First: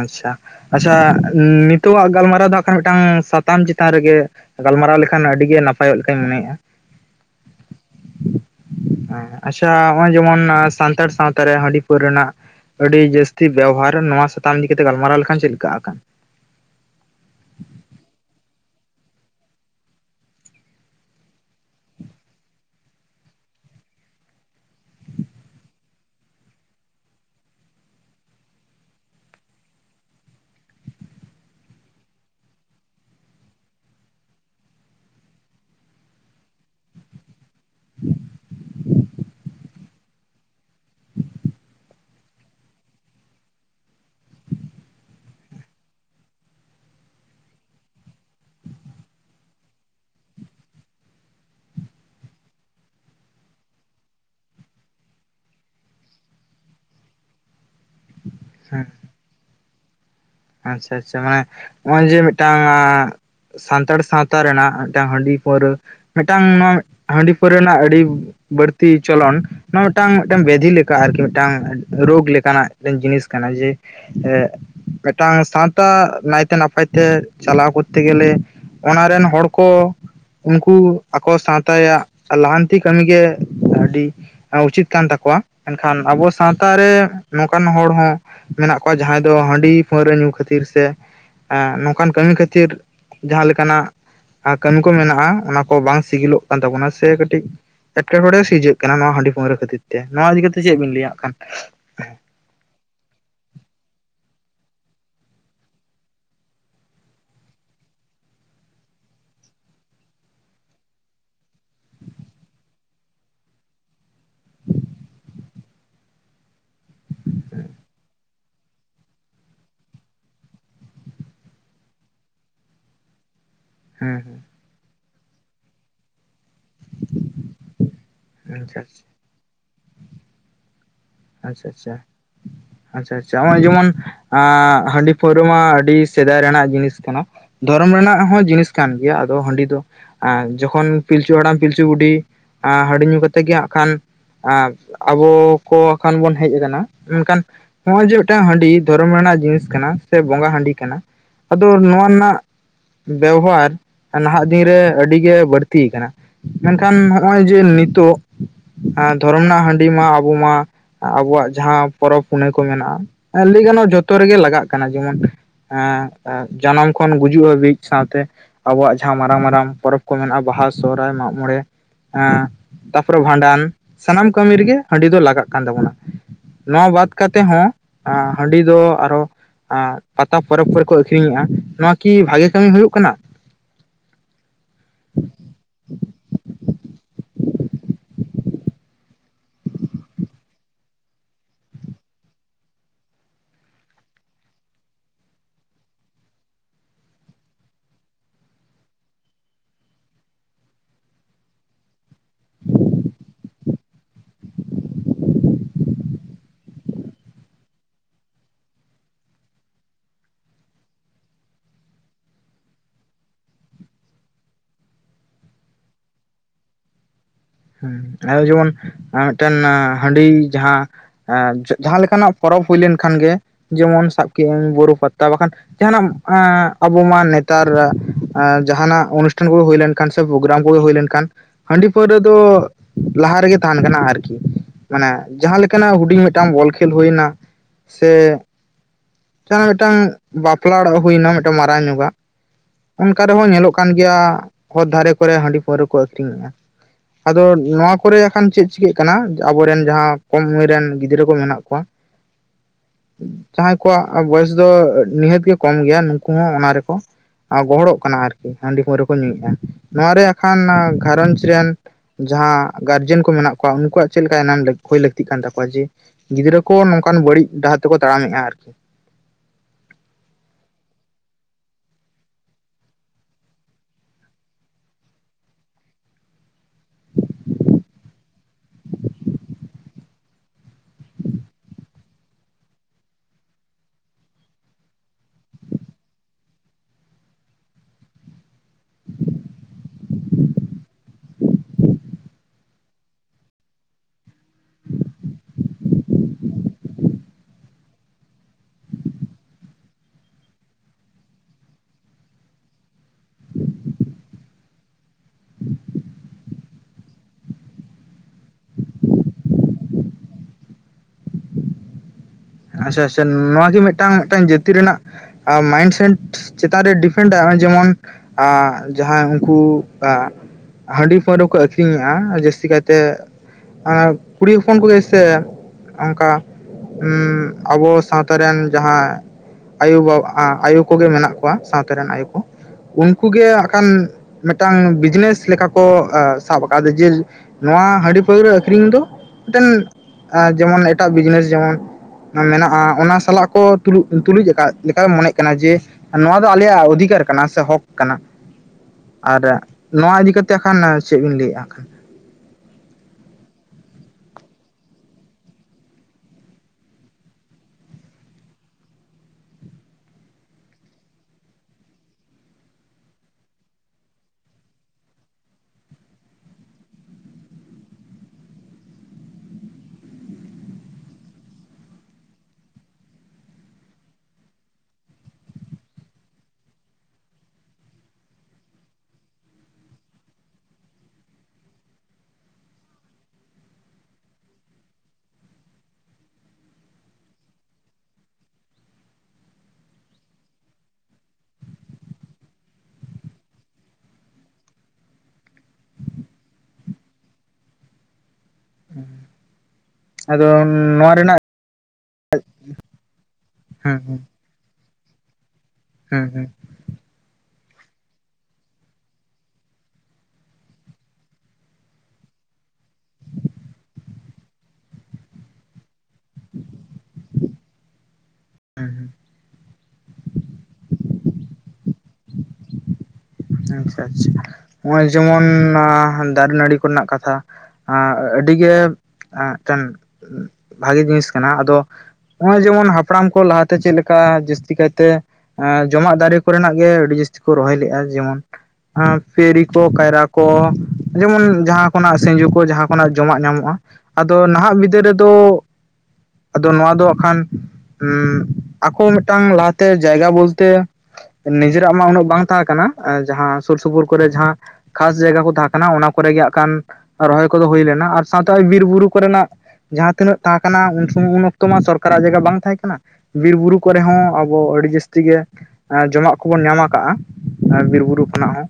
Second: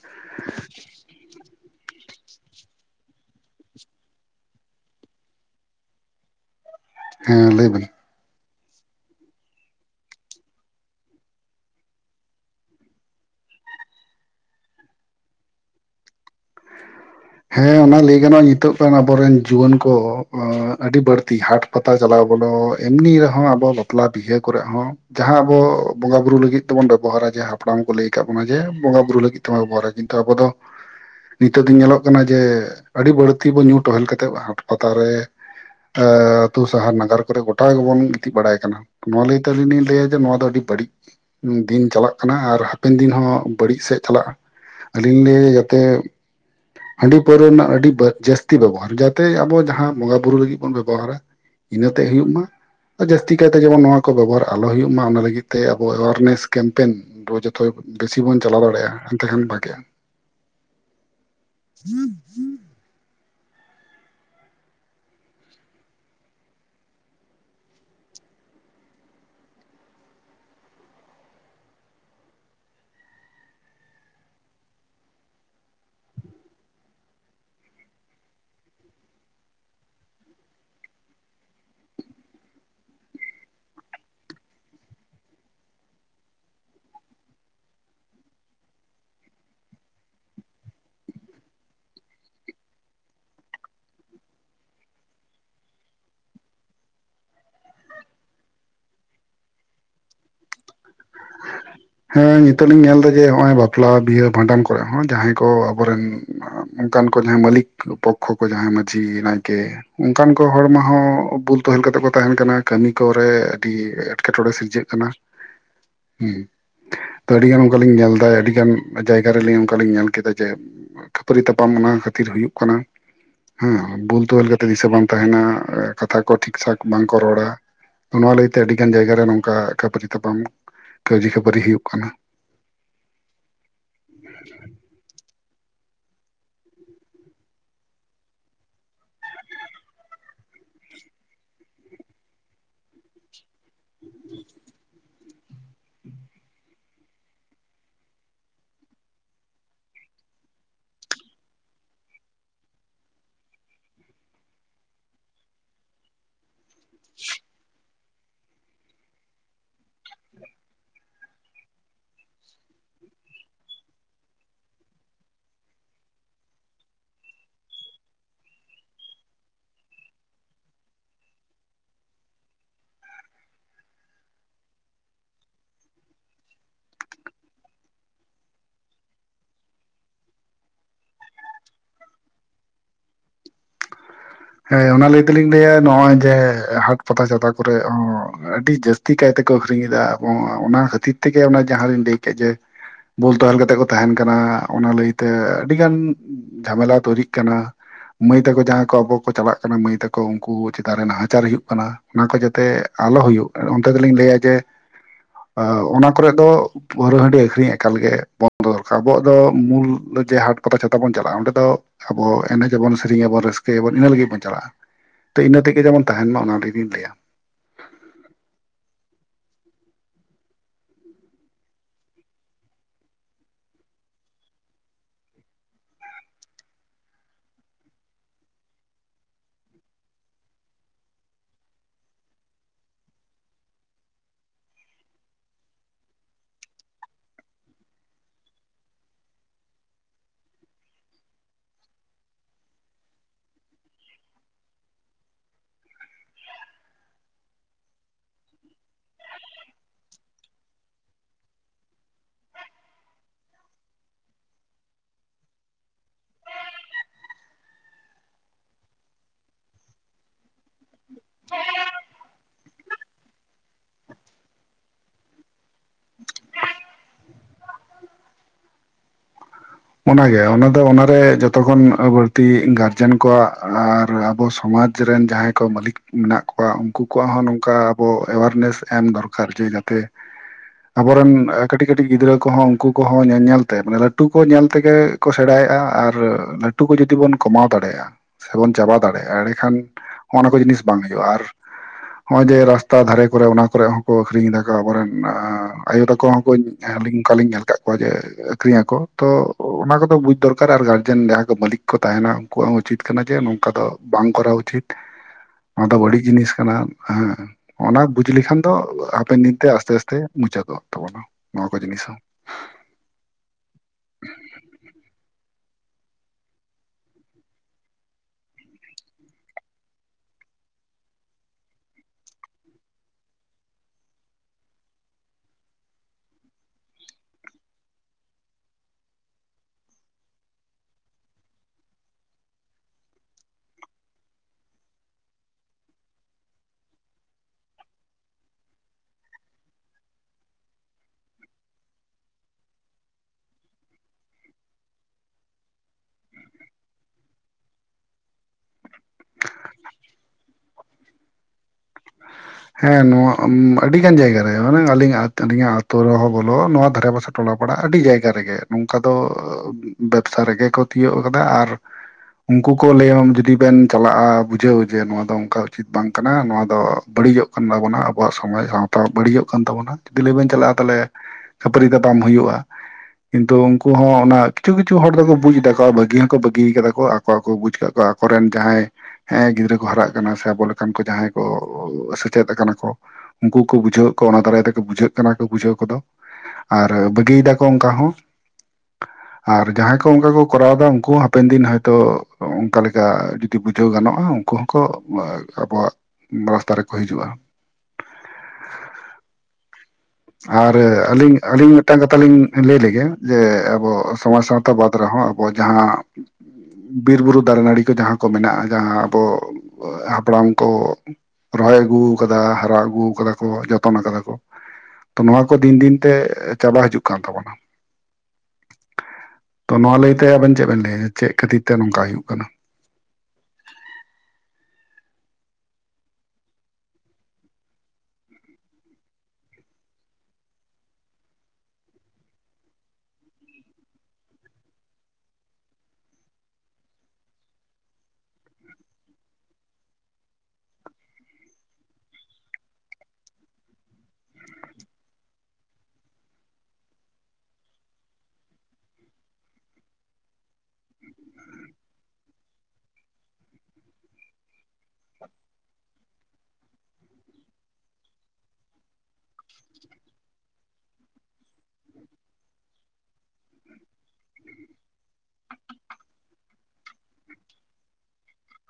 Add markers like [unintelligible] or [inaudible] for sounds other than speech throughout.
ᱟᱪᱪᱷᱟ ᱟᱪᱪᱷᱟᱼ ᱱᱤᱛᱚᱜᱼᱟ ᱜᱟᱞᱢᱟᱨᱟᱣ ᱫᱚ ᱦᱟᱜ ᱢᱤᱫᱴᱟᱝ ᱥᱟᱛᱟᱢ ᱪᱮᱛᱟᱱ ᱨᱮᱜᱮ ᱜᱟᱞᱢᱟᱨᱟᱣ ᱞᱮᱠᱷᱟᱱ ᱟᱹᱰᱤᱜᱮ ᱱᱟᱯᱟᱭᱚᱜ ᱞᱮᱠᱟᱧ ᱢᱚᱱᱮᱜᱼᱟ ᱦᱮᱸ ᱞᱟᱹᱭᱵᱤᱱ [unintelligible] ᱦᱮᱸ ᱟᱪᱪᱷᱟ ᱱᱚᱜ ᱚᱭ ᱡᱮᱢᱚᱱ ᱥᱟᱱᱛᱟᱲ ᱥᱟᱶᱛᱟᱮ ᱦᱟᱺᱰᱤ ᱯᱟᱹᱣᱨᱟᱹ ᱨᱮᱱᱟᱜ ᱟᱹᱰᱤ ᱡᱟᱹᱥᱛᱤ ᱵᱮᱣᱦᱟᱨ ᱨᱮ ᱱᱚᱣᱟ ᱥᱟᱛᱟᱢ ᱤᱫᱤ ᱠᱟᱛᱮᱫ ᱜᱟᱞᱢᱟᱨᱟᱣ ᱞᱮᱠᱷᱟᱱ ᱪᱮᱫ ᱞᱮᱠᱟᱜᱼᱟ ᱦᱮᱸ ᱚᱱᱟ ᱞᱟᱹᱭ ᱜᱟᱱᱚᱜᱼᱟ ᱱᱤᱛᱚᱜ ᱠᱟᱱ ᱟᱵᱚᱨᱮᱱ ᱡᱩᱣᱟᱹᱱ ᱠᱚ ᱟᱹᱰᱤ ᱵᱟᱹᱲᱛᱤ ᱦᱟᱴ ᱯᱟᱛᱟ ᱪᱟᱞᱟᱣ ᱵᱚᱞᱚ ᱮᱢᱱᱤ ᱨᱮᱦᱚᱸ ᱟᱵᱚ ᱵᱟᱯᱞᱟ ᱵᱤᱦᱟᱹ ᱠᱚᱨᱮ ᱦᱚᱸ ᱡᱟᱦᱟᱸ ᱟᱵᱚ ᱵᱚᱸᱜᱟ ᱵᱩᱨᱩ ᱞᱟᱹᱜᱤᱫ ᱛᱮᱵᱚᱱ ᱵᱮᱵᱚᱦᱟᱨᱟ ᱡᱮ ᱦᱟᱯᱲᱟᱢ ᱠᱚ ᱞᱟᱹᱭ ᱟᱠᱟᱫ ᱵᱚᱱᱟ ᱡᱮ ᱵᱚᱸᱜᱟ ᱵᱩᱨᱩ ᱞᱟᱹᱜᱤᱫ ᱦᱚᱵᱚᱨᱟ ᱠᱤᱱᱛᱩ ᱟᱵᱚ ᱫᱚ ᱱᱤᱛᱚᱜ ᱫᱚᱧ ᱧᱮᱞᱚᱜ ᱠᱟᱱᱟ ᱠᱟᱱᱟ ᱡᱮ ᱟᱹᱰᱤ ᱵᱟᱹᱲᱛᱤ ᱵᱚᱱ ᱧᱩ ᱴᱚᱦᱮᱞ ᱠᱟᱛᱮ ᱦᱟᱴ ᱯᱟᱛᱟᱨ ᱨᱮ ᱟᱛᱩ ᱥᱟᱦᱟᱨ ᱱᱟᱜᱟᱨ ᱠᱚᱨᱮ ᱜᱚᱴᱟ ᱜᱮᱵᱚᱱ ᱜᱤᱛᱤᱡ ᱵᱟᱲᱟᱭ ᱠᱟᱱᱟ ᱱᱚᱣᱟ ᱞᱟᱹᱭ ᱛᱮᱞᱤᱧ ᱞᱤᱧ ᱞᱟᱹᱭᱟ ᱡᱮ ᱱᱚᱣᱟ ᱫᱚ ᱟᱹᱰᱤ ᱵᱟᱹᱲᱤᱡ ᱫᱤᱱ ᱪᱟᱞᱟᱜ ᱠᱟᱱᱟ ᱟᱨ ᱦᱟᱯᱮᱱ ᱫᱤᱱ ᱦᱚᱸ ᱵᱟᱹᱲᱤᱡ ᱥᱮᱫ ᱪᱟᱞᱟᱜᱼᱟ ᱟᱹᱞᱤᱧ ᱞᱟᱹᱭ ᱡᱟᱛᱮ ᱦᱟᱺᱰᱤ ᱯᱟᱹᱣᱨᱟᱹ ᱨᱮᱱᱟᱜ ᱟᱹᱰᱤ ᱡᱟᱹᱥᱛᱤ ᱵᱮᱵᱚᱦᱟᱨ ᱡᱟᱛᱮ ᱟᱵᱚ ᱡᱟᱦᱟᱸ ᱵᱚᱸᱜᱟ ᱵᱩᱨᱩ ᱞᱟᱹᱜᱤᱫ ᱵᱚᱱ ᱵᱮᱵᱚᱦᱟᱨᱟ ᱤᱱᱟᱹᱛᱮ ᱦᱩᱭᱩᱜ ᱢᱟ ᱡᱟᱹᱥᱛᱤ ᱠᱟᱭᱛᱮ ᱡᱮᱢᱚᱱ ᱱᱚᱣᱟ ᱠᱚ ᱵᱮᱵᱚᱦᱟᱨ ᱟᱞᱚ ᱦᱩᱭᱩᱜ ᱢᱟ ᱚᱱᱟ ᱞᱟᱹᱜᱤᱫ ᱛᱮ ᱟᱵᱚ ᱮᱣᱟᱨᱱᱮᱥ ᱠᱮᱢᱯᱮᱱ ᱵᱮᱥᱤ ᱵᱚᱱ ᱪᱟᱞᱟᱣ ᱦᱮᱸ ᱫᱟᱲᱮᱭᱟᱜᱼᱟ ᱮᱱᱛᱮ ᱠᱷᱟᱱ ᱵᱷᱟᱜᱤᱼᱟ ᱟᱪᱪᱷᱟ ᱟᱪᱪᱷᱟ ᱢᱟᱱᱮ ᱱᱚᱜᱼᱚᱭ ᱡᱮ ᱢᱤᱫᱴᱟᱝ ᱥᱟᱱᱛᱟᱲ ᱥᱟᱶᱛᱟ ᱨᱮᱱᱟᱜ ᱢᱤᱫᱴᱟᱝ ᱦᱟᱺᱰᱤ ᱯᱟᱹᱣᱨᱟᱹ ᱢᱤᱫᱴᱟᱝ ᱱᱚᱣᱟ ᱦᱟᱺᱰᱤ ᱯᱟᱹᱣᱨᱟᱹ ᱨᱮᱱᱟᱜ ᱟᱹᱰᱤ ᱵᱟᱹᱲᱛᱤ ᱪᱚᱞᱚᱱ ᱱᱚᱣᱟ ᱢᱤᱫᱴᱟᱝ ᱢᱤᱫᱴᱟᱝ ᱵᱮᱫᱷᱤ ᱞᱮᱠᱟ ᱟᱨᱠᱤ ᱢᱤᱫᱴᱟᱝ ᱨᱳᱜᱽ ᱞᱮᱠᱟᱱᱟᱜ ᱢᱤᱫᱴᱟᱝ ᱡᱤᱱᱤᱥ ᱠᱟᱱᱟ ᱡᱮ ᱦᱮᱸ ᱢᱤᱫᱴᱟᱝ ᱥᱟᱶᱛᱟ ᱱᱟᱭᱛᱮ ᱱᱟᱯᱟᱭ ᱛᱮ ᱪᱟᱞᱟᱣ ᱠᱚᱨᱛᱮ ᱜᱮᱞᱮ ᱚᱱᱟ ᱨᱮᱱ ᱦᱚᱲ ᱠᱚ ᱩᱱᱠᱩ ᱟᱠᱚ ᱥᱟᱶᱛᱟ ᱨᱮᱭᱟᱜ ᱞᱟᱦᱟᱱᱛᱤ ᱠᱟᱹᱢᱤᱜᱮ ᱟᱹᱰᱤ ᱩᱪᱤᱛ ᱠᱟᱱ ᱛᱟᱠᱚᱣᱟ ᱮᱠᱷᱟᱱ ᱟᱵᱚ ᱥᱟᱶᱛᱟ ᱨᱮ ᱱᱚᱝᱠᱟᱱ ᱦᱚᱲ ᱦᱚᱸ ᱢᱮᱱᱟᱜ ᱠᱚᱣᱟ ᱡᱟᱦᱟᱸᱭ ᱫᱚ ᱦᱟᱺᱰᱤ ᱯᱟᱣᱨᱟᱹ ᱧᱩ ᱠᱷᱟᱹᱛᱤᱨ ᱥᱮ ᱱᱚᱝᱠᱟᱱ ᱠᱟᱹᱢᱤ ᱠᱷᱟᱹᱛᱤᱨ ᱡᱟᱦᱟᱸ ᱞᱮᱠᱟᱱᱟᱜ ᱠᱟᱹᱢᱤ ᱠᱚ ᱢᱮᱱᱟᱜᱼᱟ ᱚᱱᱟ ᱠᱚ ᱵᱟᱝ ᱥᱤᱜᱤᱞᱚᱜ ᱠᱟᱱ ᱛᱟᱵᱚᱱᱟ ᱥᱮ ᱠᱟᱹᱴᱤᱡ ᱮᱠᱨᱮᱦᱚᱬᱮ ᱥᱤᱨᱤᱡᱟᱹᱜ ᱠᱟᱱᱟ ᱱᱚᱣᱟ ᱦᱟᱺᱰᱤ ᱯᱟᱹᱣᱨᱟᱹ ᱠᱷᱟᱹᱛᱤᱨ ᱛᱮ ᱱᱚᱣᱟ ᱤᱫᱤ ᱠᱟᱛᱮ ᱪᱮᱫ ᱵᱤᱱ ᱞᱟᱹᱭᱟ ᱠᱷᱟᱱ ᱦᱮᱸ ᱱᱤᱛᱚᱜ ᱤᱧ ᱧᱮᱞ ᱮᱫᱟ ᱡᱮ ᱱᱚᱜ ᱚᱭ ᱵᱟᱯᱞᱟ ᱵᱤᱦᱟᱹ ᱵᱷᱟᱸᱰᱟᱱ ᱠᱚᱨᱮᱜ ᱦᱚᱸ ᱡᱟᱦᱟᱸᱭ ᱠᱚ ᱟᱵᱚᱨᱮᱱ ᱚᱱᱠᱟᱱ ᱠᱚ ᱡᱟᱦᱟᱸ ᱢᱟᱹᱞᱤᱠ ᱯᱚᱠᱠᱷᱚ ᱠᱚ ᱡᱟᱦᱟᱸ ᱢᱺᱡᱷᱤ ᱱᱟᱭᱠᱮ ᱚᱱᱠᱟᱱ ᱠᱚ ᱦᱚᱲᱢᱟᱦᱚ ᱵᱩᱞ ᱛᱚᱦᱮᱞ ᱠᱟᱛᱮᱜ ᱠᱚ ᱛᱟᱦᱮᱱ ᱠᱟᱱᱟ ᱠᱟᱹᱢᱤ ᱠᱚᱨᱮ ᱟᱹᱰᱤ ᱮᱴᱠᱮᱴᱚᱬᱮ ᱥᱤᱨᱡᱟᱹᱜ ᱠᱟᱱᱟ ᱦᱮᱸ ᱛᱚ ᱟᱹᱰᱤᱜᱟᱱ ᱚᱱᱠᱟᱞᱤᱧ ᱧᱮᱞ ᱫᱟ ᱟᱹᱰᱤᱜᱟᱱ ᱡᱟᱭᱜᱟ ᱨᱮᱞᱤ ᱚᱱᱠᱟᱞᱤᱧ ᱧᱮᱞ ᱠᱮᱫᱟ ᱡᱮ ᱠᱷᱟᱹᱯᱟᱹᱨᱤ ᱛᱟᱯᱟᱢ ᱚᱱᱟ ᱠᱷᱟᱹᱛᱤᱨ ᱦᱩᱭᱩᱜ ᱠᱟᱱᱟ ᱦᱮᱸ ᱵᱩᱞ ᱛᱩᱦᱮᱞ ᱠᱟᱛᱮ ᱫᱤᱥᱟᱹ ᱵᱟᱝ ᱛᱟᱦᱮᱱᱟ ᱠᱟᱛᱷᱟ ᱠᱚ ᱴᱷᱤᱠ ᱴᱷᱟᱠ ᱵᱟᱝᱠᱚ ᱨᱚᱲᱟ ᱱᱚᱣᱟ ᱞᱟᱹᱭᱛᱮ ᱦᱮᱸ ᱟᱹᱰᱤ ᱟᱪᱪᱷᱟ ᱜᱟᱱ ᱡᱟᱭᱜᱟ ᱟᱪᱪᱷᱟ ᱨᱮ ᱱᱚᱝᱠᱟ ᱠᱷᱯᱟᱹᱨᱤ ᱛᱟᱯᱟᱢ ᱠᱟᱹᱣᱡᱤ ᱠᱷᱟᱹᱯᱟᱹᱨᱤ ᱟᱪᱪᱷᱟ ᱦᱩᱭᱩᱜ ᱟᱪᱪᱷᱟ ᱠᱟᱱᱟ ᱟᱪᱪᱷᱟ ᱟᱪᱪᱷᱟ ᱡᱮᱢᱚᱱ ᱦᱟᱺᱰᱤ ᱯᱟᱹᱣᱨᱟᱹ ᱢᱟ ᱟᱹᱰᱤ ᱥᱮᱫᱟᱭ ᱨᱮᱱᱟᱜ ᱡᱤᱱᱤᱥ ᱠᱟᱱᱟ ᱫᱷᱚᱨᱚᱢ ᱨᱮᱱᱟᱜ ᱦᱚᱸ ᱡᱤᱱᱤᱥ ᱠᱟᱱ ᱜᱮᱭᱟ ᱟᱫᱚ ᱦᱟᱺᱰᱤ ᱫᱚ ᱟᱨ ᱡᱚᱠᱷᱚᱱ ᱯᱤᱞᱪᱩ ᱦᱟᱲᱟᱢ ᱯᱤᱞᱪᱩ ᱵᱩᱰᱷᱤ ᱮ ᱦᱟᱺᱰᱤ ᱧᱩ ᱠᱟᱛᱮᱫ ᱜᱮ ᱦᱟᱸᱜ ᱠᱷᱟᱱ ᱟᱵᱚ ᱠᱚ ᱮᱠᱷᱚᱱ ᱵᱚᱱ ᱦᱮᱡ ᱟᱠᱟᱱᱟ ᱢᱮᱱᱠᱷᱟᱱ ᱱᱚᱜ ᱚᱭ ᱡᱮ ᱢᱤᱫᱴᱟᱝ ᱦᱟᱺᱰᱤ ᱫᱷᱚᱨᱚᱢ ᱨᱮᱱᱟᱜ ᱡᱤᱱᱤᱥ ᱠᱟᱱᱟ ᱥᱮ ᱵᱚᱸᱜᱟ ᱦᱟᱺᱰᱤ ᱠᱟᱱᱟ ᱟᱫᱚ ᱱᱚᱣᱟ ᱨᱮᱱᱟᱜ ᱵᱮᱣᱦᱟᱨ ᱱᱟᱦᱟᱜ ᱫᱤᱱᱨᱮ ᱟᱹᱰᱤᱜᱮ ᱵᱟᱹᱲᱛᱤ ᱞᱟᱹᱠᱛᱤ ᱠᱟᱱᱟ ᱢᱮᱱᱠᱷᱟᱱ ᱱᱚᱜᱼᱚᱭ ᱡᱮ ᱱᱤᱛᱚᱜ ᱟᱨ ᱫᱷᱚᱨᱚᱢ ᱨᱮᱱᱟᱜ ᱦᱟᱺᱰᱤ ᱢᱟ ᱟᱵᱚ ᱢᱟ ᱟᱵᱚᱣᱟᱜ ᱡᱟᱦᱟᱸ ᱯᱚᱨᱚᱵᱽ ᱯᱚᱱᱮ ᱠᱚ ᱢᱮᱱᱟᱜᱼᱟ ᱞᱟᱹᱭ ᱜᱟᱱᱚᱜ ᱡᱚᱛᱚ ᱨᱮᱜᱮ ᱞᱟᱜᱟᱜ ᱠᱟᱱᱟ ᱡᱮᱢᱚᱱ ᱦᱮᱸ ᱡᱟᱱᱟᱢ ᱠᱷᱚᱱ ᱜᱩᱡᱩᱜ ᱦᱟᱹᱵᱤᱡ ᱥᱟᱶᱛᱮ ᱟᱵᱩᱣᱟᱜ ᱡᱟᱦᱟᱸ ᱢᱟᱨᱟᱝ ᱢᱟᱨᱟᱝ ᱯᱚᱨᱚᱵᱽ ᱠᱚ ᱢᱮᱱᱟᱜᱼᱟ ᱵᱟᱦᱟ ᱥᱚᱦᱨᱟᱭ ᱢᱟᱜ ᱢᱚᱬᱮ ᱮᱸ ᱛᱟᱨᱯᱚᱨᱮ ᱵᱷᱟᱸᱰᱟᱱ ᱥᱟᱱᱟᱢ ᱠᱟᱹᱢᱤ ᱨᱮᱜᱮ ᱦᱟᱺᱰᱤ ᱫᱚ ᱞᱟᱜᱟᱜ ᱠᱟᱱ ᱛᱟᱵᱳᱱᱟ ᱱᱚᱣᱟ ᱵᱟᱫ ᱠᱟᱛᱮ ᱦᱚᱸ ᱦᱟᱺᱰᱤ ᱫᱚ ᱟᱨᱚ ᱟᱨ ᱯᱟᱛᱟ ᱯᱚᱨᱚᱵ ᱠᱚᱨᱮ ᱠᱚ ᱟᱹᱠᱷᱨᱤᱧᱮᱫᱼᱟ ᱱᱚᱶᱟ ᱠᱤ ᱵᱷᱟᱜᱤ ᱠᱟᱹᱢᱤ ᱦᱩᱭᱩᱜ ᱠᱟᱱᱟ ᱦᱮᱸ ᱚᱱᱟ ᱞᱟᱹᱭ ᱛᱮᱞᱤᱧ ᱞᱟᱹᱭᱟ ᱱᱚᱜᱼᱚᱭ ᱡᱮ ᱦᱟᱴ ᱯᱟᱛᱟ ᱪᱟᱛᱟ ᱠᱚᱨᱮ ᱦᱚᱸ ᱟᱹᱰᱤ ᱡᱟᱹᱥᱛᱤ ᱠᱟᱭᱛᱮᱠᱚ ᱟᱹᱠᱷᱨᱤᱧᱮᱫᱟ ᱮᱵᱚᱝ ᱚᱱᱟ ᱠᱷᱟᱹᱛᱤᱨ ᱛᱮᱜᱮ ᱚᱱᱟ ᱡᱟᱦᱟᱸᱞᱤᱧ ᱞᱟᱹᱭ ᱠᱮᱫ ᱡᱮ ᱵᱳᱞ ᱛᱟᱞ ᱠᱟᱛᱮᱫ ᱠᱚ ᱛᱟᱦᱮᱱ ᱠᱟᱱᱟ ᱚᱱᱟ ᱞᱟᱹᱭᱛᱮ ᱟᱹᱰᱤ ᱜᱟᱱ ᱡᱷᱟᱢᱮᱞᱟ ᱛᱩᱭᱨᱤᱜ ᱠᱟᱱᱟ ᱢᱟᱹᱭ ᱛᱟᱠᱚ ᱡᱟᱦᱟᱸ ᱠᱚ ᱟᱵᱚ ᱠᱚ ᱪᱟᱞᱟᱜ ᱠᱟᱱᱟ ᱢᱟᱹᱭ ᱛᱟᱠᱚ ᱩᱱᱠᱩ ᱪᱮᱛᱟᱱ ᱨᱮ ᱱᱟᱦᱟᱪᱟᱨ ᱦᱩᱭᱩᱜ ᱠᱟᱱᱟ ᱚᱱᱟ ᱠᱚ ᱡᱟᱛᱮ ᱟᱞᱚ ᱦᱩᱭᱩᱜ ᱚᱱᱛᱮ ᱫᱚᱞᱤᱧ ᱞᱟᱹᱭᱟ ᱡᱮ ᱚᱱᱟ ᱠᱚᱨᱮ ᱫᱚ ᱯᱟᱹᱣᱨᱟᱹ ᱦᱟᱺᱰᱤ ᱟᱹᱠᱷᱨᱤᱧ ᱮᱠᱟᱞᱜᱮ ᱵᱚᱱᱫᱚ ᱫᱚᱨᱠᱟᱨ ᱟᱵᱚᱣᱟᱜ ᱫᱚ ᱢᱩᱞ ᱡᱮ ᱦᱟᱴ ᱯᱟᱛᱟ ᱪᱷᱟᱛᱟ ᱵᱚᱱ ᱪᱟᱞᱟᱜᱼᱟ ᱚᱸᱰᱮ ᱫᱚ ᱟᱵᱚ ᱮᱱᱮᱡ ᱟᱵᱚᱱ ᱥᱮᱨᱮᱧ ᱟᱵᱚᱱ ᱨᱟᱹᱥᱠᱟᱹᱭᱟ ᱵᱚᱱ ᱤᱱᱟᱹ ᱞᱟᱹᱜᱤᱫ ᱵᱚᱱ ᱪᱟᱞᱟᱜᱼᱟ ᱛᱚ ᱤᱱᱟᱹ ᱛᱮᱜᱮ ᱡᱮᱢᱚᱱ ᱛᱟᱦᱮᱱ ᱢᱟ ᱚᱱᱟ ᱞᱟᱹᱜᱤᱫᱤᱧ ᱞᱟᱹᱭᱟ ᱦᱮᱸ ᱟᱨᱚ ᱡᱮᱢᱚᱱ ᱢᱤᱫᱴᱮᱱ ᱦᱟᱺᱰᱤ ᱡᱟᱦᱟᱸ ᱡᱟᱦᱟᱸ ᱞᱮᱠᱟᱱᱟᱜ ᱯᱚᱨᱚᱵᱽ ᱦᱩᱭ ᱞᱮᱱᱠᱷᱟᱱ ᱜᱮ ᱡᱮᱢᱚᱱ ᱥᱟᱵ ᱠᱮᱫᱟᱹᱧ ᱵᱩᱨᱩ ᱯᱟᱛᱟ ᱵᱟᱠᱷᱟᱱ ᱡᱟᱦᱱᱟᱜ ᱟᱵᱚ ᱢᱟ ᱱᱮᱛᱟᱨ ᱡᱟᱦᱟᱱᱟᱜ ᱚᱱᱩᱥᱴᱷᱟᱱ ᱠᱚ ᱦᱩᱭ ᱞᱮᱱ ᱥᱮ ᱯᱨᱳᱜᱨᱟᱢ ᱠᱚᱜ ᱦᱩᱭ ᱞᱮᱱᱠᱷᱟᱱ ᱦᱟᱺᱰᱤ ᱯᱟᱹᱣᱨᱟᱹ ᱫᱚ ᱞᱟᱦᱟ ᱨᱮᱜᱮ ᱛᱟᱦᱮᱱ ᱠᱟᱱᱟ ᱟᱨᱠᱤ ᱢᱟᱱᱮ ᱡᱟᱦᱟᱸ ᱞᱮᱠᱟᱱᱟᱜ ᱦᱩᱰᱤᱧ ᱢᱤᱫᱴᱟᱝ ᱵᱚᱞ ᱠᱷᱮᱞ ᱦᱩᱭ ᱮᱱᱟ ᱥᱮ ᱡᱟᱦᱟ ᱱᱟᱜ ᱢᱤᱫᱴᱟᱝ ᱵᱟᱯᱞᱟ ᱚᱲᱟᱜ ᱦᱩᱭᱱᱟ ᱢᱤᱫᱴᱟᱝ ᱢᱟᱨᱟᱝ ᱧᱚᱜᱟᱜ ᱚᱱᱠᱟ ᱨᱮᱦᱚᱸ ᱧᱮᱞᱚᱜ ᱠᱟᱱ ᱜᱮᱭᱟ ᱦᱚᱨ ᱫᱷᱟᱨᱮ ᱠᱚᱨᱮ ᱦᱟᱺᱰᱤ ᱯᱟᱹᱣᱨᱟᱹ ᱠᱚ ᱟᱠᱷᱨᱤᱧᱮᱫᱼᱟ ᱟᱫᱚ ᱱᱚᱣᱟ ᱠᱚᱨᱮᱠᱷᱟᱱ ᱪᱮᱫ ᱪᱤᱠᱟᱹᱜ ᱠᱟᱱᱟ ᱟᱵᱚᱨᱮᱱ ᱡᱟᱦᱟᱸ ᱠᱚᱢ ᱩᱢᱮᱨ ᱨᱮᱱ ᱜᱤᱫᱽᱨᱟᱹ ᱠᱚ ᱢᱮᱱᱟᱜ ᱠᱚᱣᱟ ᱡᱟᱦᱟᱸᱭ ᱠᱚᱣᱟᱜ ᱵᱚᱭᱮᱥ ᱫᱚ ᱱᱤᱦᱟᱹᱛ ᱜᱮ ᱠᱚᱢ ᱜᱮᱭᱟ ᱱᱩᱠᱩ ᱦᱚᱸ ᱚᱱᱟ ᱨᱮᱠᱚ ᱜᱚᱦᱚᱲᱚᱜ ᱠᱟᱱᱟ ᱟᱨᱠᱤ ᱦᱟᱺᱰᱤ ᱯᱟᱹᱣᱨᱟᱹ ᱠᱚ ᱧᱩᱭᱮᱫᱼᱟ ᱱᱚᱣᱟ ᱨᱮᱭᱟᱜ ᱠᱷᱟᱱ ᱜᱷᱟᱨᱚᱸᱡᱽ ᱨᱮᱱ ᱡᱟᱦᱟᱸ ᱜᱟᱨᱡᱮᱱ ᱠᱚ ᱢᱮᱱᱟᱜ ᱠᱚᱣᱟ ᱩᱱᱠᱩᱣᱟᱜ ᱪᱮᱫ ᱞᱮᱠᱟ ᱮᱢ ᱦᱩᱭ ᱞᱟᱹᱠᱛᱤᱜ ᱠᱟᱱ ᱛᱟᱠᱚᱣᱟ ᱡᱮ ᱜᱤᱫᱽᱨᱟᱹ ᱠᱚ ᱱᱚᱝᱠᱟᱱ ᱵᱟᱹᱲᱤᱡ ᱰᱟᱦᱟᱨ ᱛᱮᱠᱚ ᱛᱟᱲᱟᱢᱮᱫᱼᱟ ᱟᱨᱠᱤ ᱚᱱᱟᱜᱮ ᱚᱱᱟ ᱫᱚ ᱚᱱᱟᱨᱮ ᱡᱚᱛᱚᱠᱷᱚᱱ ᱵᱟᱹᱲᱛᱤ ᱜᱟᱨᱡᱮᱱ ᱠᱚᱣᱟᱜ ᱟᱨ ᱟᱵᱚ ᱥᱚᱢᱟᱡᱽ ᱨᱮᱱ ᱡᱟᱦᱟᱸᱭ ᱠᱚ ᱢᱟᱹᱞᱤᱠ ᱢᱮᱱᱟᱜ ᱠᱚᱣᱟ ᱩᱱᱠᱩ ᱠᱚᱣᱟᱜ ᱦᱚᱸ ᱱᱚᱝᱠᱟ ᱟᱵᱚ ᱮᱣᱟᱨᱱᱮᱥ ᱮᱢ ᱫᱚᱨᱠᱟᱨ ᱡᱮ ᱡᱟᱛᱮ ᱟᱵᱚᱨᱮᱱ ᱠᱟᱹᱴᱤᱡ ᱠᱟᱹᱴᱤᱡ ᱜᱤᱫᱽᱨᱟᱹ ᱠᱚᱦᱚᱸ ᱩᱱᱠᱩ ᱠᱚᱦᱚᱸ ᱧᱮ ᱧᱮᱞᱛᱮ ᱢᱟᱱᱮ ᱞᱟᱹᱴᱩ ᱠᱚ ᱧᱮᱞᱛᱮ ᱛᱮᱜᱮ ᱠᱚ ᱥᱮᱬᱟᱭᱮᱜᱼᱟ ᱟᱨ ᱞᱟᱹᱴᱩ ᱠᱚ ᱡᱩᱫᱤ ᱵᱚᱱ ᱠᱚᱢᱟᱣ ᱫᱟᱲᱮᱭᱟᱜᱼᱟ ᱥᱮᱵᱚᱱ ᱪᱟᱵᱟ ᱫᱟᱲᱮᱭᱟᱜᱼᱟ ᱮᱸᱰᱮᱠᱷᱟᱱ ᱦᱚᱸᱜᱼ ᱱᱚᱣᱟ ᱠᱚ ᱡᱤᱱᱤᱥ ᱵᱟᱝ ᱦᱩᱭᱩᱜᱼᱟ ᱟᱨ ᱦᱚᱸᱜᱼᱚᱭ ᱡᱮ ᱨᱟᱥᱛᱟ ᱫᱷᱟᱨᱮ ᱠᱚᱨᱮ ᱚᱱᱟ ᱠᱚᱨᱮ ᱦᱚᱸᱠᱚ ᱟᱠᱷᱨᱤᱧ ᱫᱟ ᱠᱚ ᱟᱵᱚᱨᱮᱱ ᱟᱭᱳ ᱛᱟᱠᱚ ᱦᱚᱸᱠᱚ ᱟᱞᱤᱧ ᱚᱱᱠᱟᱞᱤᱧ ᱧᱮᱞ ᱟᱠᱟᱫ ᱠᱚᱣᱟ ᱡᱮ ᱟᱹᱠᱷᱨᱤᱧ ᱟᱠᱚ ᱛᱚ ᱚᱱᱟ ᱠᱚᱫᱚ ᱵᱩᱡ ᱫᱚᱨᱠᱟᱨ ᱟᱨ ᱜᱟᱨᱡᱮᱱ ᱡᱟᱦᱟᱸ ᱠᱚ ᱢᱟᱞᱤᱠ ᱠᱚ ᱛᱟᱦᱮᱱᱟ ᱩᱱᱠᱩᱣᱟᱜ ᱦᱚᱸ ᱩᱪᱤᱛ ᱠᱟᱱᱟ ᱡᱮ ᱱᱚᱝᱠᱟ ᱫᱚ ᱵᱟᱝ ᱠᱚᱨᱟᱣ ᱩᱪᱤᱛ ᱱᱚᱣᱟ ᱫᱚ ᱵᱟᱹᱲᱤᱡ ᱡᱤᱱᱤᱥ ᱠᱟᱱᱟ ᱦᱮᱸ ᱚᱱᱟ ᱵᱩᱡ ᱞᱮᱠᱷᱟᱱ ᱫᱚ ᱦᱟᱯᱮᱱ ᱫᱤᱱᱛᱮ ᱟᱥᱛᱮ ᱟᱥᱛᱮ ᱢᱩᱪᱟᱹᱫᱚᱜ ᱛᱟᱵᱚᱱᱟ ᱱᱚᱣᱟ ᱠᱚ ᱡᱤᱱᱤᱥ ᱦᱚᱸ ᱟᱪᱪᱷᱟ ᱟᱪᱪᱷᱟ ᱱᱚᱣᱟᱜᱤ ᱢᱤᱫᱴᱟᱝ ᱢᱤᱫᱴᱟᱝ ᱡᱟᱹᱛᱤ ᱨᱮᱱᱟᱜ ᱢᱟᱭᱤᱱᱰᱥᱮᱴ ᱪᱮᱛᱟᱱᱨᱮ ᱰᱤᱯᱮᱱᱰ ᱟᱭ ᱦᱚᱸᱜᱼᱚᱭ ᱡᱮᱢᱚᱱ ᱡᱟᱦᱟᱸᱭ ᱩᱱᱠᱩ ᱦᱟᱺᱰᱤ ᱯᱟᱹᱣᱨᱟᱹ ᱠᱚ ᱟᱹᱠᱷᱨᱤᱧᱮᱫᱼᱟ ᱡᱟᱹᱥᱛᱤ ᱠᱟᱭᱛᱮ ᱟᱨ ᱠᱩᱲᱤ ᱦᱚᱯᱚᱱ ᱠᱚᱜᱮ ᱥᱮ ᱚᱱᱠᱟ ᱩᱸ ᱟᱵᱚ ᱥᱟᱶᱛᱟ ᱨᱮᱱ ᱡᱟᱦᱟᱸ ᱟᱭᱳᱼᱵᱟᱵᱟ ᱟᱭᱳ ᱠᱚᱜᱮ ᱢᱮᱱᱟᱜ ᱠᱚᱣᱟ ᱥᱟᱶᱛᱮ ᱨᱮᱱ ᱟᱭᱳ ᱠᱚ ᱩᱱᱠᱩᱩᱜ ᱜᱮ ᱟᱠᱟᱷᱟᱱ ᱢᱤᱫᱴᱟᱝ ᱵᱤᱡᱽᱱᱮᱥ ᱞᱮᱠᱟ ᱠᱚ ᱥᱟᱵ ᱟᱠᱟᱫᱟ ᱡᱮ ᱱᱚᱣᱟ ᱦᱟᱺᱰᱤ ᱯᱟᱹᱣᱨᱟᱹ ᱟᱹᱠᱷᱨᱤᱧ ᱫᱚ ᱢᱤᱫᱴᱮᱱ ᱡᱮᱢᱚᱱ ᱮᱴᱟᱜ ᱵᱤᱡᱽᱱᱮᱥ ᱡᱮᱢᱚᱱ ᱢᱮᱱᱟᱜᱼᱟ ᱚᱱᱟ ᱥᱟᱞᱟᱜ ᱠᱚ ᱛᱩᱞᱩᱡ ᱟᱠᱟᱫ ᱞᱮᱠᱟ ᱢᱚᱱᱮᱜ ᱠᱟᱱᱟ ᱡᱮ ᱱᱚᱣᱟ ᱫᱚ ᱟᱞᱮᱭᱟᱜ ᱚᱫᱷᱤᱠᱟᱨ ᱠᱟᱱᱟ ᱥᱮ ᱦᱚᱠ ᱠᱟᱱᱟ᱾ ᱟᱨ ᱱᱚᱣᱟ ᱤᱫᱤ ᱠᱟᱛᱮ ᱠᱷᱟᱱ ᱪᱮᱫ ᱵᱤᱱ ᱞᱟᱹᱭ ᱮᱜᱼᱟ ᱾ ᱦᱮᱸ ᱱᱚᱣᱟ ᱟᱹᱰᱤ ᱜᱟᱱ ᱡᱟᱭᱜᱟ ᱨᱮ ᱢᱟᱱᱮ ᱟᱹᱞᱤᱧᱟᱜ, ᱟᱹᱞᱤᱧᱟᱜ ᱟᱛᱳ ᱨᱮᱦᱚᱸ ᱵᱚᱞᱚ ᱱᱚᱣᱟ ᱫᱷᱟᱨᱮ ᱯᱟᱥᱮ ᱴᱚᱞᱟ ᱯᱟᱲᱟ ᱟᱹᱰᱤ ᱡᱟᱭᱜᱟ ᱨᱮᱜᱮ ᱱᱚᱝᱠᱟ ᱫᱚ ᱵᱮᱵᱥᱟ ᱨᱮᱜᱮ ᱠᱚ ᱛᱤᱭᱳᱜ ᱠᱟᱫᱟ ᱟᱨ ᱩᱱᱠᱩ ᱠᱚ ᱞᱟᱹᱭᱼᱟ ᱩᱱ [inaudible] ᱡᱩᱫᱤ ᱵᱮᱱ ᱪᱟᱞᱟᱜᱼᱟ ᱵᱩᱡᱷᱟᱹᱣ ᱡᱮ ᱱᱚᱣᱟ ᱫᱚ ᱚᱱᱠᱟ ᱩᱪᱤᱛ ᱵᱟᱝ ᱠᱟᱱᱟ᱾ ᱱᱚᱣᱟ ᱫᱚ ᱵᱟᱹᱲᱤᱡᱚᱜ ᱠᱟᱱ ᱛᱟᱵᱚᱱᱟ ᱟᱵᱚᱣᱟᱜ ᱥᱚᱢᱟᱡᱽ ᱥᱟᱶᱛᱟ ᱾ᱵᱟᱹᱲᱤᱡᱚᱜ ᱠᱟᱱ ᱛᱟᱵᱚᱱᱟ ᱡᱩᱫᱤ ᱞᱟᱹᱭ ᱵᱮᱱ ᱪᱟᱞᱟᱜᱼᱟ ᱛᱟᱦᱞᱮ ᱠᱷᱟᱹᱯᱟᱹᱨᱤ ᱛᱟᱛᱟᱢ ᱦᱳᱭᱳᱜᱼᱟ᱾ ᱠᱤᱱᱛᱩ ᱩᱱᱠᱩ ᱦᱚᱸ ᱚᱱᱟ ᱠᱤᱪᱷᱩ ᱠᱤᱪᱷᱩ ᱦᱚᱲ ᱫᱚᱠᱚ ᱵᱩᱡ ᱫᱟᱠᱚ ᱵᱟᱹᱜᱤ ᱦᱚᱸᱠᱚ ᱵᱟᱹᱜᱤ ᱠᱟᱫᱟ ᱠᱚ ᱚᱠᱟ ᱠᱚ ᱵᱩᱡᱷ ᱠᱟᱜ ᱠᱚᱣᱟ ᱟᱠᱚᱨᱮᱱ ᱡᱟᱦᱟᱸᱭ ᱦᱮᱜ ᱮ ᱜᱤᱫᱽᱨᱟᱹ ᱠᱚ ᱦᱟᱨᱟᱜ ᱠᱟᱱᱟ ᱥᱮ ᱟᱵᱚ ᱞᱮᱠᱟᱱ ᱠᱚ ᱡᱟᱦᱟᱸᱭ ᱠᱚ ᱥᱮᱪᱮᱫ ᱠᱟᱱᱟ ᱠᱚ ᱩᱱᱠᱩ ᱠᱚ ᱵᱩᱡᱷᱟᱹᱣ ᱮᱫ ᱠᱚᱣᱟ᱾ ᱚᱱᱟ ᱫᱟᱨᱟᱭ ᱛᱮᱠᱚ ᱵᱩᱡᱷᱟᱹᱜ ᱠᱟᱱᱟ ᱠᱚ ᱵᱩᱡᱷᱟᱹᱣ ᱠᱚᱫᱚ᱾ ᱟᱨ ᱵᱟᱹᱜᱤᱭ ᱫᱟᱠᱚ ᱚᱱᱠᱟ ᱦᱚᱸ ᱟᱨ ᱡᱟᱦᱟᱸᱭ ᱠᱚ ᱚᱱᱠᱟ ᱠᱚ ᱠᱚᱨᱟᱣ ᱮᱫᱟ ᱩᱱᱠᱩ ᱦᱚᱸ ᱦᱟᱯᱮᱱ ᱫᱤᱱ ᱦᱚᱭᱛᱚ, ᱚᱱᱠᱟ ᱞᱮᱠᱟ ᱡᱩᱫᱤ ᱵᱩᱡᱷᱟᱹᱣ ᱜᱟᱱᱚᱜᱼᱟ ᱾ᱩᱱᱠᱩ ᱦᱚᱸ ᱠᱚ ᱟᱵᱚᱣᱟᱜ ᱨᱟᱥᱛᱟ ᱨᱮᱠᱚ ᱦᱤᱡᱩᱜᱼᱟ᱾ ᱦᱩᱸ ᱟᱨ ᱟᱹᱞᱤᱧ, ᱟᱹᱞᱤᱧ ᱢᱤᱫᱴᱟᱝ ᱠᱟᱛᱷᱟ ᱞᱤᱧ ᱞᱟᱹᱭ ᱞᱮᱜᱮ ᱡᱮ ᱟᱵᱚ ᱦᱩᱸ ᱥᱚᱢᱟᱡᱽ [unintelligible] ᱛᱚ ᱵᱟᱫᱽ ᱨᱮᱦᱚᱸ ᱟᱵᱚ ᱡᱟᱦᱟᱸ ᱦᱩ ᱦᱩ ᱵᱤᱨ ᱵᱩᱨᱩ ᱫᱟᱨᱮ ᱱᱟᱹᱲᱤ ᱠᱚ ᱡᱟᱦᱟᱸ ᱠᱚ ᱢᱮᱱᱟᱜᱼᱟ᱾ ᱡᱟᱦᱟᱸ ᱟᱵᱚ ᱦᱟᱯᱲᱟᱢ ᱠᱚ ᱨᱚᱦᱚᱭ ᱟᱹᱜᱩ ᱠᱟᱫᱟ, ᱦᱟᱨᱟ ᱟᱹᱜᱩ ᱠᱟᱫᱟ ᱠᱚ ᱡᱚᱛᱚᱱ ᱠᱟᱫᱟ ᱠᱚ ᱛᱚ ᱱᱚᱣᱟ ᱠᱚ ᱫᱤᱱ ᱫᱤᱱ ᱛᱮ ᱪᱟᱵᱟ ᱦᱤᱡᱩᱜ ᱠᱟᱱ ᱛᱟᱵᱚᱱᱟ᱾ ᱦᱮᱸ ᱛᱚ ᱱᱚᱣᱟ ᱞᱟᱹᱭᱛᱮ ᱟᱵᱮᱱ ᱪᱮᱫ ᱵᱮᱱ ᱞᱟᱹᱭᱼᱟ ᱾ᱪᱮᱫ ᱠᱷᱟᱹᱛᱤᱨ ᱛᱮ ᱱᱚᱝᱠᱟ ᱦᱩᱭᱩᱜ ᱠᱟᱱᱟ᱾ ᱟᱪᱪᱷᱟ ᱟᱪᱪᱷᱟ ᱦᱚᱜᱼᱚᱭ ᱡᱮᱢᱚᱱ ᱫᱟᱨᱮ ᱱᱟᱹᱲᱤ ᱠᱚ ᱨᱮᱱᱟᱜ ᱠᱟᱛᱷᱟ᱾ ᱮᱸ ᱟᱹᱰᱤᱜᱮ ᱢᱮᱫᱴᱮᱱ ᱵᱷᱟᱜᱮ ᱡᱤᱱᱤᱥ ᱠᱟᱱᱟ ᱟᱫᱚ ᱦᱚᱜ-ᱚᱭ ᱡᱮᱢᱚᱱ ᱦᱟᱯᱲᱟᱢ ᱠᱚ ᱞᱟᱦᱟᱛᱮ ᱪᱮᱫ ᱞᱮᱠᱟ ᱡᱟᱹᱥᱛᱤ ᱠᱟᱭᱛᱮ ᱮ ᱡᱚᱢᱟᱜ ᱫᱟᱨᱮ ᱠᱚ ᱨᱮᱱᱟᱜ ᱜᱮ ᱟᱹᱰᱤ ᱡᱟᱹᱥᱛᱤ ᱠᱚ ᱨᱚᱦᱚᱭ ᱞᱮᱜᱼᱟ ᱡᱮᱢᱚᱱ ᱮᱸ ᱯᱷᱮᱨᱤ ᱠᱚ, ᱠᱟᱭᱨᱟ ᱠᱚ ᱡᱮᱢᱚᱱ ᱡᱟᱦᱟᱸ ᱠᱷᱚᱱᱟᱜ ᱥᱮᱧᱡᱳ ᱠᱚ ᱡᱟᱦᱟᱸ ᱠᱷᱚᱱᱟᱜ ᱡᱚᱢᱟᱜ ᱧᱟᱢᱚᱜᱼᱟ᱾ ᱟᱫᱚ ᱱᱟᱦᱟᱜ ᱵᱤᱫᱟᱹᱞ ᱨᱮᱫᱚ, ᱟᱫᱚ ᱱᱚᱣᱟ ᱫᱚ ᱦᱟᱸᱜ ᱠᱷᱟᱱ ᱩᱸᱜ ᱟᱠᱚ ᱢᱮᱫᱴᱟᱝ ᱞᱟᱦᱟᱛᱮ ᱡᱟᱭᱜᱟ ᱵᱚᱞᱛᱮ ᱱᱤᱡᱮᱨᱟᱜ ᱢᱟ ᱩᱱᱟᱹᱜ ᱵᱟᱝ ᱛᱟᱦᱮᱸ ᱠᱟᱱᱟ ᱡᱟᱦᱟᱸ ᱥᱳᱨ ᱥᱳᱯᱚᱨ ᱠᱚᱨᱮ ᱡᱟᱦᱟᱸ ᱠᱷᱟᱥ ᱡᱟᱭᱜᱟ ᱠᱚ ᱛᱟᱦᱮᱸ ᱠᱟᱱᱟ ᱾ᱚᱱᱟ ᱠᱚᱨᱮ ᱜᱮ ᱦᱟᱸᱜ ᱠᱷᱟᱱ ᱨᱚᱦᱚᱭ ᱠᱚᱫᱚ ᱦᱳᱭ ᱞᱮᱱᱟ ᱟᱨ ᱥᱟᱶᱛᱮ ᱵᱤᱨ ᱵᱩᱨᱩ ᱠᱚ ᱨᱮᱱᱟᱜ ᱡᱟᱦᱟᱸ ᱛᱤᱱᱟᱹᱜ ᱛᱟᱦᱮᱸ ᱠᱟᱱᱟ ᱩᱱ, ᱩᱱ ᱚᱠᱛᱚ ᱢᱟ ᱥᱚᱨᱠᱟᱨᱟᱜ ᱡᱟᱭᱜᱟ ᱵᱟᱝ ᱛᱟᱦᱮᱸ ᱠᱟᱱᱟ᱾ ᱵᱤᱨ ᱵᱩᱨᱩ ᱠᱚᱨᱮ ᱦᱚᱸ ᱟᱵᱚ ᱟᱹᱰᱤ ᱡᱟᱹᱥᱛᱤ ᱜᱮ ᱡᱚᱢᱟᱜ ᱠᱚᱵᱚᱱ ᱧᱟᱢ ᱠᱟᱜᱼᱟ᱾ ᱟᱨ ᱵᱤᱨ ᱵᱩᱨᱩ ᱠᱷᱚᱱᱟᱜ ᱦᱚᱸ᱾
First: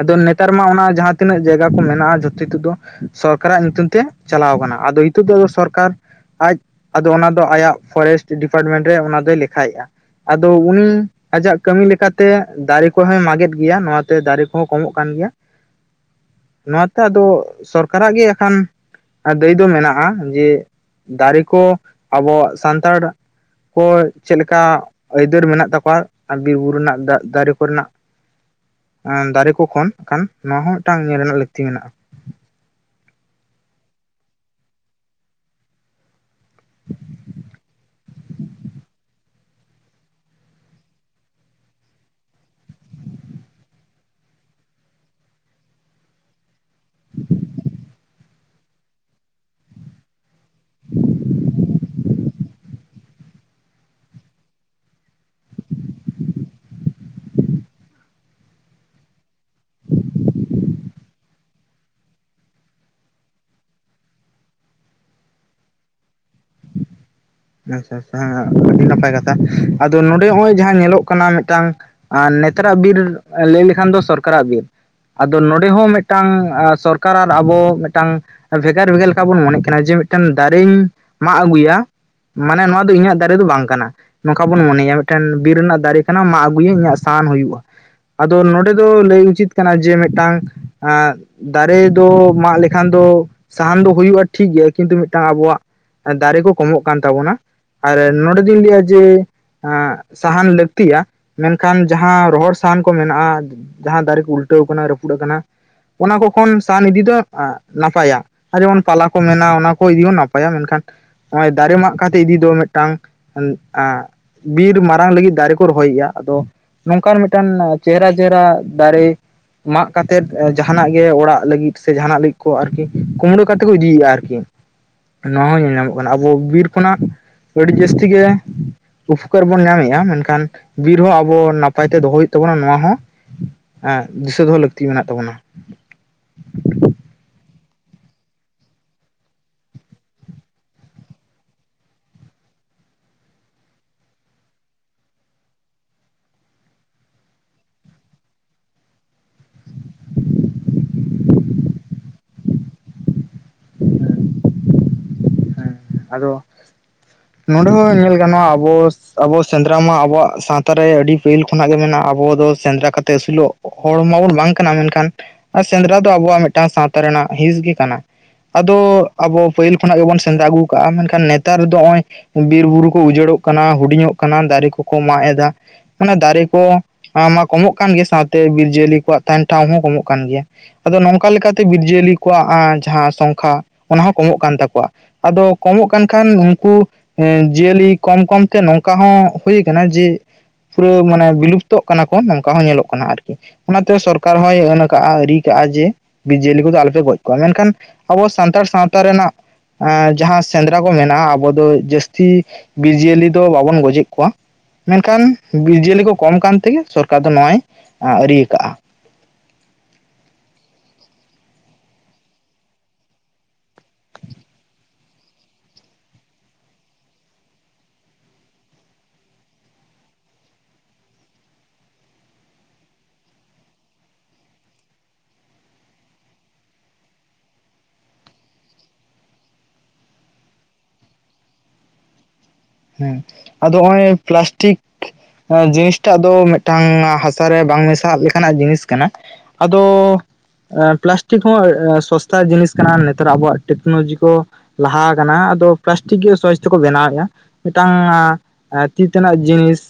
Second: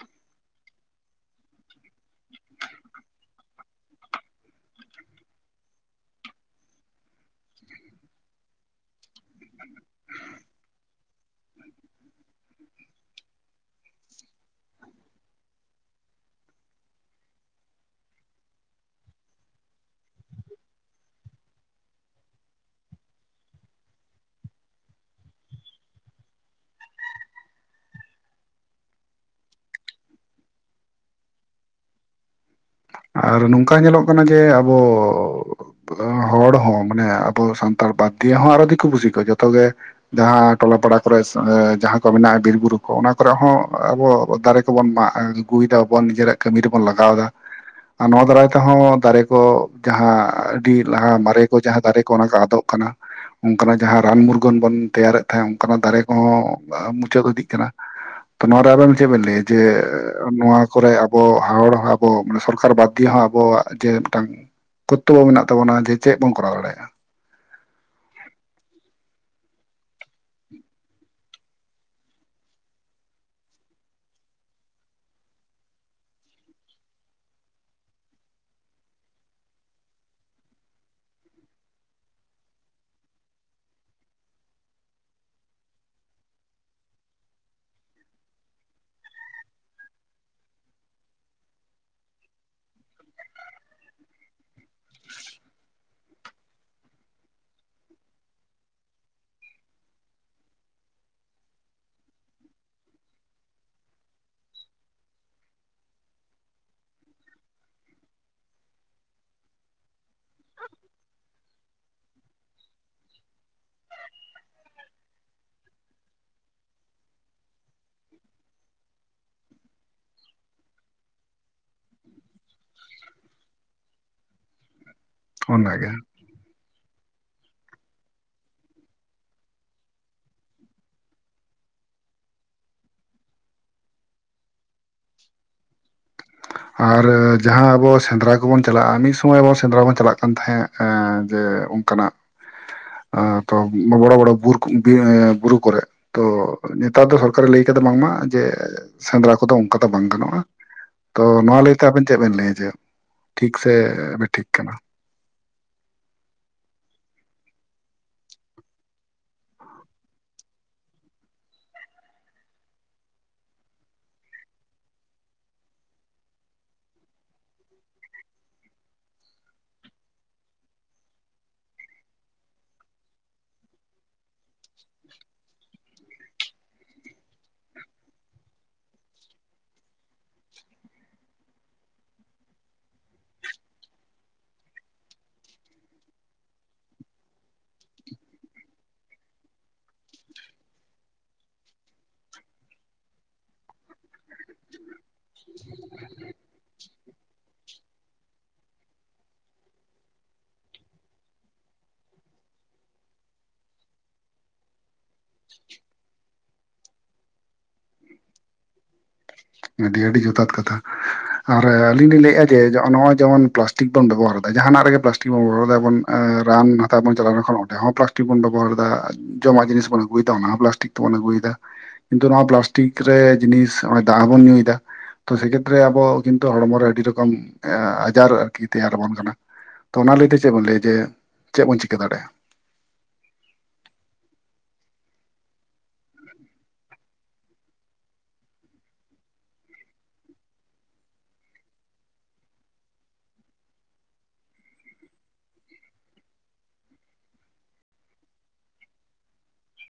ᱟᱫᱚ ᱱᱮᱛᱟᱨ ᱢᱟ ᱚᱱᱟ ᱡᱟᱦᱟᱸ ᱛᱤᱱᱟᱹᱜ ᱡᱟᱭᱜᱟ ᱠᱚ ᱢᱮᱱᱟᱜᱼᱟ ᱡᱚᱛᱚ ᱦᱤᱛᱳᱜ ᱫᱚ ᱥᱚᱨᱠᱟᱨᱟᱜ ᱧᱩᱛᱩᱢ ᱛᱮ ᱪᱟᱞᱟᱣ ᱠᱟᱱᱟ᱾ ᱟᱫᱚ ᱦᱤᱛᱚᱜ ᱫᱚ ᱥᱚᱨᱠᱟᱨ ᱟᱡ ᱟᱫᱚ ᱚᱱᱟ ᱫᱚ ᱟᱭᱟᱜ ᱯᱷᱚᱨᱮᱥᱴ ᱰᱤᱯᱟᱨᱴᱢᱮᱱᱴ ᱨᱮ ᱚᱱᱟ ᱫᱚᱭ ᱞᱮᱠᱷᱟᱭᱮᱜᱼᱟ᱾ ᱟᱫᱚ ᱩᱱ ᱟᱡᱟᱜ ᱠᱟᱹᱢᱤ ᱞᱮᱠᱟᱛᱮ ᱫᱟᱨᱮ ᱠᱚᱦᱚᱭ ᱢᱟᱜ ᱮᱫ ᱜᱮᱭᱟ᱾ ᱱᱚᱣᱟᱛᱮ ᱫᱟᱨᱮ ᱠᱚᱦᱚᱸ ᱠᱚᱢᱚᱜ ᱠᱟᱱ ᱜᱮᱭᱟ᱾ ᱱᱚᱣᱟᱛᱮ ᱟᱫᱚ ᱥᱚᱨᱠᱟᱨᱟᱜ ᱜᱮ ᱮᱠᱷᱟᱱ ᱫᱟᱹᱭ ᱫᱚ ᱢᱮᱱᱟᱜᱼᱟ᱾ ᱡᱮ ᱫᱟᱨᱮ ᱠᱚ ᱟᱵᱚᱣᱟᱜ ᱥᱟᱱᱛᱟᱲ ᱠᱚ ᱪᱮᱫ ᱞᱮᱠᱟ ᱟᱹᱭᱫᱟᱹᱨ ᱢᱮᱱᱟᱜ ᱛᱟᱠᱚᱣᱟ ᱟᱨ ᱵᱤᱨ ᱵᱩᱨᱩ ᱨᱮᱱᱟᱜ ᱫᱟᱨᱮ ᱠᱚ ᱨᱮᱱᱟᱜ᱾ ᱮᱸ ᱫᱟᱨᱮ ᱠᱚ ᱠᱷᱚᱱ ᱟᱠᱷᱟᱱ᱾ ᱱᱚᱣᱟ ᱦᱚᱸ ᱢᱮᱫᱴᱟᱝ ᱧᱮᱞ ᱨᱮᱱᱟᱜ ᱞᱟᱹᱠᱛᱤ ᱢᱮᱱᱟᱜᱼᱟ᱾ ᱟᱨ ᱱᱚᱝᱠᱟ ᱧᱮᱞᱚᱜ ᱠᱟᱱᱟ ᱡᱮ ᱟᱵᱚ ᱦᱚᱲ ᱦᱚᱸ ᱢᱟᱱᱮ ᱟᱵᱚ ᱥᱟᱱᱛᱟᱲ ᱵᱟᱫᱽ ᱫᱤᱭᱮ ᱦᱚᱸ ᱟᱨᱚ ᱫᱤᱠᱩ ᱯᱩᱥᱤ ᱠᱚ ᱡᱚᱛᱚ ᱜᱮ ᱡᱟᱦᱟᱸ ᱴᱚᱞᱟ ᱯᱟᱲᱟ ᱠᱚᱨᱮᱜ ᱡᱟᱦᱟᱸ ᱠᱚ ᱢᱮᱱᱟᱜᱼᱟ ᱵᱤᱨ ᱵᱩᱨᱩ ᱠᱚ ᱚᱱᱟ ᱠᱚᱨᱮᱜ ᱦᱚᱸ ᱟᱵᱚ ᱫᱟᱨᱮ [unintelligible] ᱢᱟᱜ ᱟᱹᱜᱩᱭ ᱫᱟᱵᱚᱱ ᱱᱤᱡᱮᱨᱟᱜ ᱠᱟᱹᱢᱤ ᱨᱮᱵᱚᱱ ᱞᱟᱜᱟᱣ ᱫᱟ᱾ ᱟᱨ ᱱᱚᱣᱟ ᱫᱟᱨᱟᱭ ᱛᱮᱦᱚᱸ ᱫᱟᱨᱮ ᱠᱚ ᱡᱟᱦᱟᱸ ᱟᱹᱰᱤ ᱞᱟᱦᱟ ᱢᱟᱨᱮ ᱠᱚ ᱡᱟᱦᱟᱸ ᱫᱟᱨᱮ ᱠᱚ ᱚᱱᱟ ᱠᱚ ᱟᱫᱚᱜ ᱠᱟᱱᱟ᱾ ᱚᱱᱠᱟᱱᱟᱜ ᱡᱟᱦᱟᱸ ᱨᱟᱱ ᱢᱩᱨᱜᱟᱹᱱ ᱵᱚᱱ ᱛᱮᱭᱟᱨᱮᱫ ᱛᱟᱦᱮᱸᱜ ᱚᱱᱠᱟᱱᱟᱜ ᱫᱟᱨᱮ ᱠᱚᱦᱚᱸ ᱢᱩᱪᱟᱹᱫ ᱤᱫᱤᱜ ᱠᱟᱱᱟ᱾ ᱛᱚ ᱱᱚᱣᱟ ᱨᱮ ᱟᱵᱮᱱ ᱪᱮᱫ ᱵᱮᱱ ᱞᱟᱹᱭᱼᱟ᱾ ᱡᱮ ᱱᱚᱣᱟ ᱠᱚᱨᱮ ᱟᱵᱚ ᱦᱚᱲ ᱟᱵᱚ ᱥᱚᱨᱠᱟᱨ ᱵᱟᱛ [unintelligible] ᱫᱤᱭᱮ ᱦᱚᱸ ᱟᱵᱚᱣᱟᱜ ᱡᱮ ᱢᱤᱴᱟᱝ ᱠᱚᱛᱛᱚᱵᱚ ᱢᱮᱱᱟᱜ ᱛᱟᱵᱚᱱᱟ ᱡᱮ ᱪᱮᱜ ᱵᱚᱱ ᱠᱚᱨᱟᱣ ᱫᱟᱲᱮᱜᱼᱟ? ᱟᱪᱪᱷᱟ ᱟᱪᱪᱷᱟ ᱦᱮᱸ ᱟᱹᱰᱤ ᱱᱟᱯᱟᱭ ᱠᱟᱛᱷᱟ ᱟᱫᱚ ᱱᱚᱰᱮ ᱦᱚᱸᱜᱼᱚᱭ ᱡᱟᱦᱟᱸ ᱧᱮᱞᱚᱜ ᱠᱟᱱᱟ ᱢᱮᱫᱴᱟᱝ ᱟᱨ ᱱᱮᱛᱟᱨᱟᱜ ᱵᱤᱨ ᱞᱟᱹᱭ ᱞᱮᱠᱷᱟᱱ ᱫᱚ ᱥᱚᱨᱠᱟᱨᱟᱜ ᱵᱤᱨ᱾ ᱟᱫᱚ ᱱᱚᱰᱮ ᱦᱚᱸ ᱢᱤᱜᱴᱟᱝ ᱥᱚᱨᱠᱟᱨ ᱟᱨ ᱟᱵᱚ ᱢᱤᱜᱴᱟᱝ ᱵᱷᱮᱜᱟᱨ ᱵᱷᱮᱜᱟᱨ ᱞᱮᱠᱟ ᱵᱚᱱ ᱢᱚᱱᱮᱜ ᱠᱟᱱᱟ ᱡᱮ ᱢᱤᱜᱴᱮᱝ ᱫᱟᱨᱤᱧ ᱢᱟᱜ ᱟᱹᱜᱩᱭᱟ᱾ ᱢᱟᱱᱮ ᱱᱚᱣᱟ ᱫᱚ ᱤᱧᱟᱹᱜ ᱫᱟᱨᱮ ᱫᱚ ᱵᱟᱝ ᱠᱟᱱᱟ᱾ ᱱᱚᱝᱠᱟ ᱵᱚᱱ ᱢᱚᱱᱮᱭᱟ ᱢᱤᱜᱴᱮᱱ ᱵᱤᱨ ᱨᱮᱱᱟᱜ ᱫᱟᱨᱮ ᱠᱟᱱᱟ ᱢᱟᱜ ᱟᱹᱜᱩᱭᱟᱹᱧ ᱤᱧᱟᱹᱜ ᱥᱟᱦᱟᱱ ᱦᱩᱭᱩᱜᱼᱟ᱾ ᱟᱫᱚ ᱱᱚᱸᱰᱮ ᱫᱚ ᱞᱟᱹᱭ ᱩᱪᱤᱛ ᱠᱟᱱᱟ ᱡᱮ ᱢᱤᱜᱴᱟᱝ ᱟᱸᱜ ᱫᱟᱨᱮ ᱫᱚ ᱢᱟᱜ ᱞᱮᱠᱷᱟᱱ ᱫᱚ ᱥᱟᱦᱟᱱ ᱫᱚ ᱦᱩᱭᱩᱜᱼᱟ ᱴᱷᱤᱠ ᱜᱮᱭ, ᱠᱤᱱᱛᱩ ᱢᱤᱜᱴᱟᱝ ᱟᱵᱚᱣᱟᱜ ᱫᱟᱨᱮ ᱠᱚ ᱠᱚᱢᱚᱜ ᱠᱟᱱ ᱛᱟᱵᱚᱱᱟ ᱟᱨ ᱱᱚᱸᱰᱮ ᱫᱚᱧ ᱞᱟᱹᱭᱟ ᱡᱮ, ᱟᱸᱜ ᱥᱟᱦᱟᱱ ᱞᱟᱹᱠᱛᱤᱭᱟ, ᱢᱮᱱᱠᱷᱟᱱ ᱡᱟᱦᱟᱸᱟᱸ ᱨᱚᱦᱚᱲ ᱥᱟᱦᱟᱱ ᱠᱚ ᱢᱮᱱᱟᱜᱼᱟ, ᱡᱟᱦᱟᱸ ᱫᱟᱨᱮ ᱠᱚ ᱩᱞᱴᱟᱹᱣ ᱠᱟᱱᱟ, ᱨᱟᱹᱯᱩᱫ ᱠᱟᱱᱟ, ᱚᱱᱟ ᱠᱚ ᱠᱷᱚᱱ ᱥᱟᱦᱟᱱ ᱤᱫᱤ ᱫᱚ ᱱᱟᱯᱟᱭᱟ᱾ ᱟᱨ ᱡᱮᱢᱚᱱ ᱯᱟᱞᱟ ᱠᱚ ᱢᱮᱱᱟᱜᱼᱟ ᱚᱱᱟ ᱠᱚ ᱤᱫᱤ ᱦᱚᱸ ᱱᱟᱯᱟᱭᱟ᱾ ᱢᱮᱱᱠᱷᱟᱱ ᱱᱚᱜᱼᱚᱭ ᱫᱟᱨᱮ ᱢᱟᱜ ᱠᱟᱛᱮᱜ ᱤᱫᱤ ᱫᱚ ᱢᱤᱫᱴᱟᱝ ᱮᱸᱜ ᱵᱤᱨ ᱢᱟᱨᱟᱝ ᱞᱟᱹᱜᱤᱫ ᱫᱟᱨᱮ ᱠᱚ ᱨᱚᱦᱚᱭ ᱜᱮᱭᱟ᱾ ᱟᱫᱚ ᱱᱚᱝᱠᱟᱱ ᱢᱤᱴᱟᱝ ᱪᱮᱦᱨᱟ ᱪᱮᱦᱨᱟ ᱫᱟᱨᱮ ᱢᱟᱜ ᱠᱟᱛᱮᱫ ᱡᱟᱦᱟᱱᱟᱜ ᱜᱮ ᱚᱲᱟᱜ ᱞᱟᱹᱜᱤᱫ ᱥᱮ ᱡᱟᱦᱟᱱᱟᱜ ᱞᱟᱹᱜᱤᱫ ᱠᱚ ᱟᱨᱠᱤ ᱠᱩᱢᱲᱟᱹ ᱠᱟᱛᱮᱜ ᱠᱚ ᱤᱫᱤᱭᱮᱜᱼᱟ ᱟᱨᱠᱤ᱾ ᱱᱚᱣᱟ ᱦᱚᱸ ᱧᱮᱞ ᱚᱱᱟᱜᱮ ᱧᱟᱢᱚᱜ ᱠᱟᱱᱟ ᱟᱵᱚ ᱵᱤᱨ ᱠᱷᱚᱱᱟᱜ ᱟᱹᱰᱤ ᱡᱟᱹᱥᱛᱤ ᱜᱮ ᱩᱯᱚᱠᱟᱨ ᱵᱚᱱ ᱧᱟᱢᱮᱜᱼᱟ᱾ ᱢᱮᱱᱠᱷᱟᱱ ᱵᱤᱨ ᱦᱚᱸ ᱟᱵᱚ ᱱᱟᱯᱟᱭ ᱛᱮ ᱫᱚᱦᱚ ᱦᱩᱭᱩᱜ ᱛᱟᱵᱚᱱᱟ, ᱱᱚᱣᱟ ᱦᱚᱸ ᱮᱸᱜ ᱫᱤᱥᱟᱹ ᱫᱚᱦᱚ ᱞᱟᱹᱠᱛᱤ ᱢᱮᱱᱟᱜ ᱛᱟᱵᱚᱱᱟ᱾ ᱟᱨ ᱡᱟᱦᱟᱸ ᱟᱵᱚ ᱥᱮᱸᱫᱽᱨᱟ ᱠᱚᱵᱚᱱ ᱪᱟᱞᱟᱜᱼᱟ, ᱢᱤᱜ ᱥᱚᱢᱚᱭ ᱟᱵᱚ ᱥᱮᱸᱫᱽᱨᱟ ᱵᱚᱱ ᱪᱟᱞᱟᱜ ᱠᱟᱱ ᱛᱟᱦᱮᱸᱜ ᱮᱸ ᱡᱮ ᱚᱝᱠᱟᱱᱟᱜ [inaudible] ᱟᱸ ᱛᱚ ᱵᱚᱲᱚ ᱵᱚᱲᱚ ᱵᱩᱨᱩ ᱮᱸ ᱵᱩᱨᱩ ᱠᱚᱨᱮᱜ᱾ ᱛᱚ ᱱᱮᱛᱟᱨ ᱫᱚ ᱥᱚᱨᱠᱟᱨᱮ ᱞᱟᱹᱭ ᱠᱟᱫᱟ ᱵᱟᱝᱢᱟ ᱡᱮ ᱥᱮᱸᱫᱽᱨᱟ ᱠᱚᱫᱚ ᱚᱝᱠᱟ ᱫᱚ ᱵᱟᱝ ᱜᱟᱱᱚᱜᱼᱟ᱾ ᱛᱚ ᱱᱚᱣᱟ ᱞᱟᱹᱭᱛᱮ ᱟᱵᱮᱱ ᱪᱮᱜ ᱵᱮᱱ ᱞᱟᱹᱭᱟ ᱡᱮ ᱴᱷᱤᱠ ᱥᱮ ᱵᱮ ᱴᱷᱤᱠ ᱠᱟᱱᱟ? ᱦᱮᱸ ᱟᱫᱚ ᱱᱚᱸᱰᱮ ᱦᱚᱸ ᱧᱮᱞ ᱜᱟᱱᱚᱜᱼᱟ, ᱟᱵᱚ ᱟᱵᱚ ᱥᱮᱸᱫᱽᱨᱟ ᱢᱟ ᱟᱵᱚᱣᱟᱜ ᱥᱟᱶᱛᱟᱨᱮ ᱟᱹᱰᱤ ᱯᱟᱹᱦᱤᱞ ᱠᱷᱚᱱᱟᱜ ᱜᱮ ᱢᱮᱱᱟᱜᱼᱟ᱾ ᱟᱵᱚ ᱫᱚ ᱥᱮᱸᱫᱽᱨᱟ ᱠᱟᱛᱮᱜ ᱟᱹᱥᱩᱞᱚᱜ ᱦᱚᱲ ᱢᱟᱵᱚᱱ ᱵᱟᱝ ᱠᱟᱱᱟ᱾ ᱢᱮᱱᱠᱷᱟᱱ ᱥᱮᱸᱫᱽᱨᱟ ᱫᱚ ᱟᱵᱚᱣᱟᱜ ᱢᱤᱫᱴᱟᱱ ᱥᱟᱶᱛᱟ ᱨᱮᱱᱟᱜ ᱦᱤᱸᱥ ᱜᱮ ᱠᱟᱱᱟ᱾ ᱟᱫᱚ ᱟᱵᱚ ᱯᱟᱹᱦᱤᱞ ᱠᱷᱚᱱᱟᱜ ᱜᱮᱵᱚᱱ ᱥᱮᱸᱫᱽᱨᱟ ᱟᱹᱜᱩ ᱠᱟᱜᱼᱟ᱾ ᱢᱮᱱᱠᱷᱟᱱ ᱱᱮᱛᱟᱨ ᱫᱚ ᱱᱚᱜᱼᱚᱭ ᱵᱤᱨᱵᱩᱨᱩ ᱠᱚ ᱩᱡᱟᱹᱲᱚᱜ ᱠᱟᱱᱟ, ᱦᱩᱰᱤᱧᱚᱜ ᱠᱟᱱᱟ, ᱫᱟᱨᱮ ᱠᱚᱠᱚ ᱢᱟᱜ ᱮᱫᱟ᱾ ᱢᱟᱱᱮ ᱫᱟᱨᱮ ᱠᱚ ᱚᱱᱟᱢᱟ ᱠᱚᱢᱚᱜ ᱠᱟᱱ ᱜᱮᱭᱟ, ᱥᱟᱶᱛᱮ ᱵᱤᱨ ᱡᱤᱭᱟᱹᱞᱤ ᱠᱚᱣᱟᱜ ᱛᱟᱦᱮᱱ ᱴᱷᱟᱶ ᱦᱚᱸ ᱠᱚᱢᱚᱜ ᱠᱟᱱ ᱜᱮᱭᱟ᱾ ᱟᱫᱚ ᱱᱚᱝᱠᱟ ᱞᱮᱠᱟᱛᱮ ᱵᱤᱨ ᱡᱤᱭᱟᱹᱞᱤ ᱠᱚᱣᱟᱜ ᱟᱸ ᱡᱟᱦᱟᱸ ᱥᱚᱝᱠᱷᱟ ᱚᱱᱟᱦᱚᱸ ᱠᱚᱢᱚᱜ ᱠᱟᱱ ᱛᱟᱠᱚᱣᱟ᱾ ᱟᱫᱚ ᱠᱚᱢᱚᱜ ᱠᱟᱱ ᱠᱷᱟᱱ ᱩᱝᱠᱩ ᱡᱤᱭᱟᱹᱞᱤ ᱠᱚᱢ ᱠᱚᱢᱛᱮ ᱱᱚᱝᱠᱟ ᱦᱚᱸ ᱦᱩᱭᱩ ᱠᱟᱱᱟ ᱡᱮ ᱯᱩᱨᱟᱹ ᱢᱟᱱᱮ ᱵᱤᱞᱩᱯᱛᱚᱜ ᱠᱟᱱᱟ ᱠᱚ ᱱᱚᱝᱠᱟ ᱦᱚᱸ ᱧᱮᱞᱚᱜ ᱠᱟᱱᱟ ᱟᱨᱠᱤ᱾ ᱚᱱᱟᱛᱮ ᱥᱚᱨᱠᱟᱨ ᱦᱚᱸᱭ ᱟᱹᱱ ᱠᱟᱜᱼᱟ ᱟᱹᱨᱤ ᱠᱟᱜᱼᱟ ᱡᱮ ᱵᱤᱨ ᱡᱤᱭᱟᱹᱞᱤ ᱠᱚᱫᱚ ᱟᱞᱚᱯᱮ ᱜᱚᱡ ᱠᱚᱣᱟ᱾ ᱢᱮᱱᱠᱷᱟᱱ ᱟᱵᱚ ᱥᱟᱱᱛᱟᱲ ᱥᱟᱶᱛᱟ ᱨᱮᱱᱟᱜ ᱮᱸ ᱡᱟᱦᱟᱸ ᱥᱮᱸᱫᱽᱨᱟ ᱠᱚ ᱢᱮᱱᱟᱜᱼᱟ ᱟᱵᱚ ᱫᱚ ᱡᱟᱹᱥᱛᱤ ᱵᱤᱨ ᱡᱤᱭᱟᱹᱞᱤ ᱫᱚ ᱵᱟᱵᱚᱱ ᱜᱚᱡᱮᱜ ᱠᱚᱣᱟ᱾ ᱢᱮᱱᱠᱷᱟᱱ ᱵᱤᱨ ᱡᱤᱭᱟᱹᱞᱤ ᱠᱚ ᱠᱚᱢ ᱠᱟᱱ ᱛᱮᱜᱮ ᱥᱚᱨᱠᱟᱨ ᱫᱚ ᱱᱚᱣᱟᱭ ᱟᱹᱤᱭ ᱠᱟᱜᱼᱟ᱾ ᱟᱹᱰᱤ ᱟᱹᱰᱤ ᱡᱛᱷᱟᱛ ᱠᱟᱛᱷᱟ᱾ ᱟᱨ ᱟᱹᱞᱤᱧ ᱞᱤᱧ ᱞᱟᱹᱭᱮᱜᱼᱟ ᱡᱮ ᱱᱚᱜᱼᱚᱭ ᱡᱮᱢᱚᱱ ᱯᱞᱟᱥᱴᱤᱠ ᱵᱚᱱ ᱵᱮᱵᱚᱦᱟᱨᱫᱟ, ᱡᱟᱦᱟᱱᱟᱜ ᱨᱮᱜᱮ ᱯᱞᱟᱥᱴᱤᱠ ᱵᱚᱱ ᱵᱮᱵᱚᱦᱟᱨ ᱫᱟᱵᱚᱱ, ᱮᱸ ᱨᱟᱱ ᱦᱟᱛᱟᱣ ᱵᱚᱱ ᱪᱟᱞᱟᱣ ᱞᱮᱱᱠᱷᱟᱱ ᱚᱸᱰᱮ ᱦᱚᱸ ᱯᱞᱟᱥᱴᱤᱠ ᱵᱚᱱ ᱵᱮᱵᱚᱦᱟᱨ ᱫᱟ᱾ ᱡᱚᱢᱟᱜ ᱡᱤᱱᱤᱥ ᱵᱚᱱ ᱟᱹᱜᱩᱭᱫᱟ ᱚᱱᱟᱦᱚᱸ ᱯᱞᱟᱥᱴᱤᱠ ᱛᱮᱵᱚᱱ ᱟᱹᱜᱩᱭᱫᱟ᱾ ᱠᱤᱱᱛᱩ ᱱᱚᱣᱟ ᱯᱞᱟᱥᱴᱤᱠ ᱨᱮ ᱡᱤᱱᱤᱥ ᱫᱟᱜ ᱦᱚᱸ ᱵᱚᱱ ᱧᱩᱭᱫᱟ᱾ [unintelligible] ᱛᱚ ᱥᱮ ᱠᱷᱮᱛᱨᱮ ᱟᱵᱚ ᱠᱤᱱᱛᱩ ᱦᱚᱲᱢᱚ ᱨᱮ ᱟᱹᱰᱤ ᱨᱚᱠᱚᱢ ᱮᱸ ᱟᱡᱟᱨ ᱟᱨᱠᱤ ᱛᱮᱭᱟᱨᱟᱵᱚᱱ ᱠᱟᱱᱟ᱾ ᱛᱚ ᱚᱱᱟ ᱞᱟᱹᱭᱛᱮ ᱪᱮᱜ ᱵᱚᱱ ᱞᱟᱹᱭᱟ ᱡᱮ ᱪᱮᱜ ᱵᱚᱱ ᱪᱤᱠᱟᱹ ᱫᱟᱲᱮᱜᱼᱟ? ᱦᱮᱸ ᱟᱫᱚ ᱚᱸᱭ ᱯᱞᱟᱥᱴᱤᱠ ᱡᱤᱱᱤᱥᱴᱟᱜ ᱫᱚ ᱢᱤᱜᱴᱟᱝ ᱦᱟᱥᱟᱨᱮ ᱵᱟᱝ ᱢᱮᱥᱟᱜ ᱞᱮᱠᱟᱱᱟᱜ ᱡᱤᱱᱤᱥ ᱠᱟᱱᱟ᱾ ᱟᱫᱚ ᱮ ᱯᱞᱟᱥᱴᱤᱠ ᱦᱚᱸ ᱥᱚᱥᱛᱟ ᱡᱤᱱᱤᱥ ᱠᱟᱱᱟ ᱱᱮᱛᱟᱨ ᱟᱵᱚᱣᱟᱜ ᱴᱮᱠᱱᱳᱡᱤ ᱠᱚ, ᱞᱟᱦᱟᱣ ᱠᱟᱱᱟ ᱟᱫᱚ ᱯᱞᱟᱥᱴᱤᱠ ᱜᱮ ᱥᱚᱦᱚᱡ ᱛᱮᱠᱚ ᱵᱮᱱᱟᱣᱮᱜᱼᱟ᱾ ᱢᱤᱫᱴᱟᱝ ᱛᱤ ᱛᱮᱱᱟᱜ ᱡᱤᱱᱤᱥ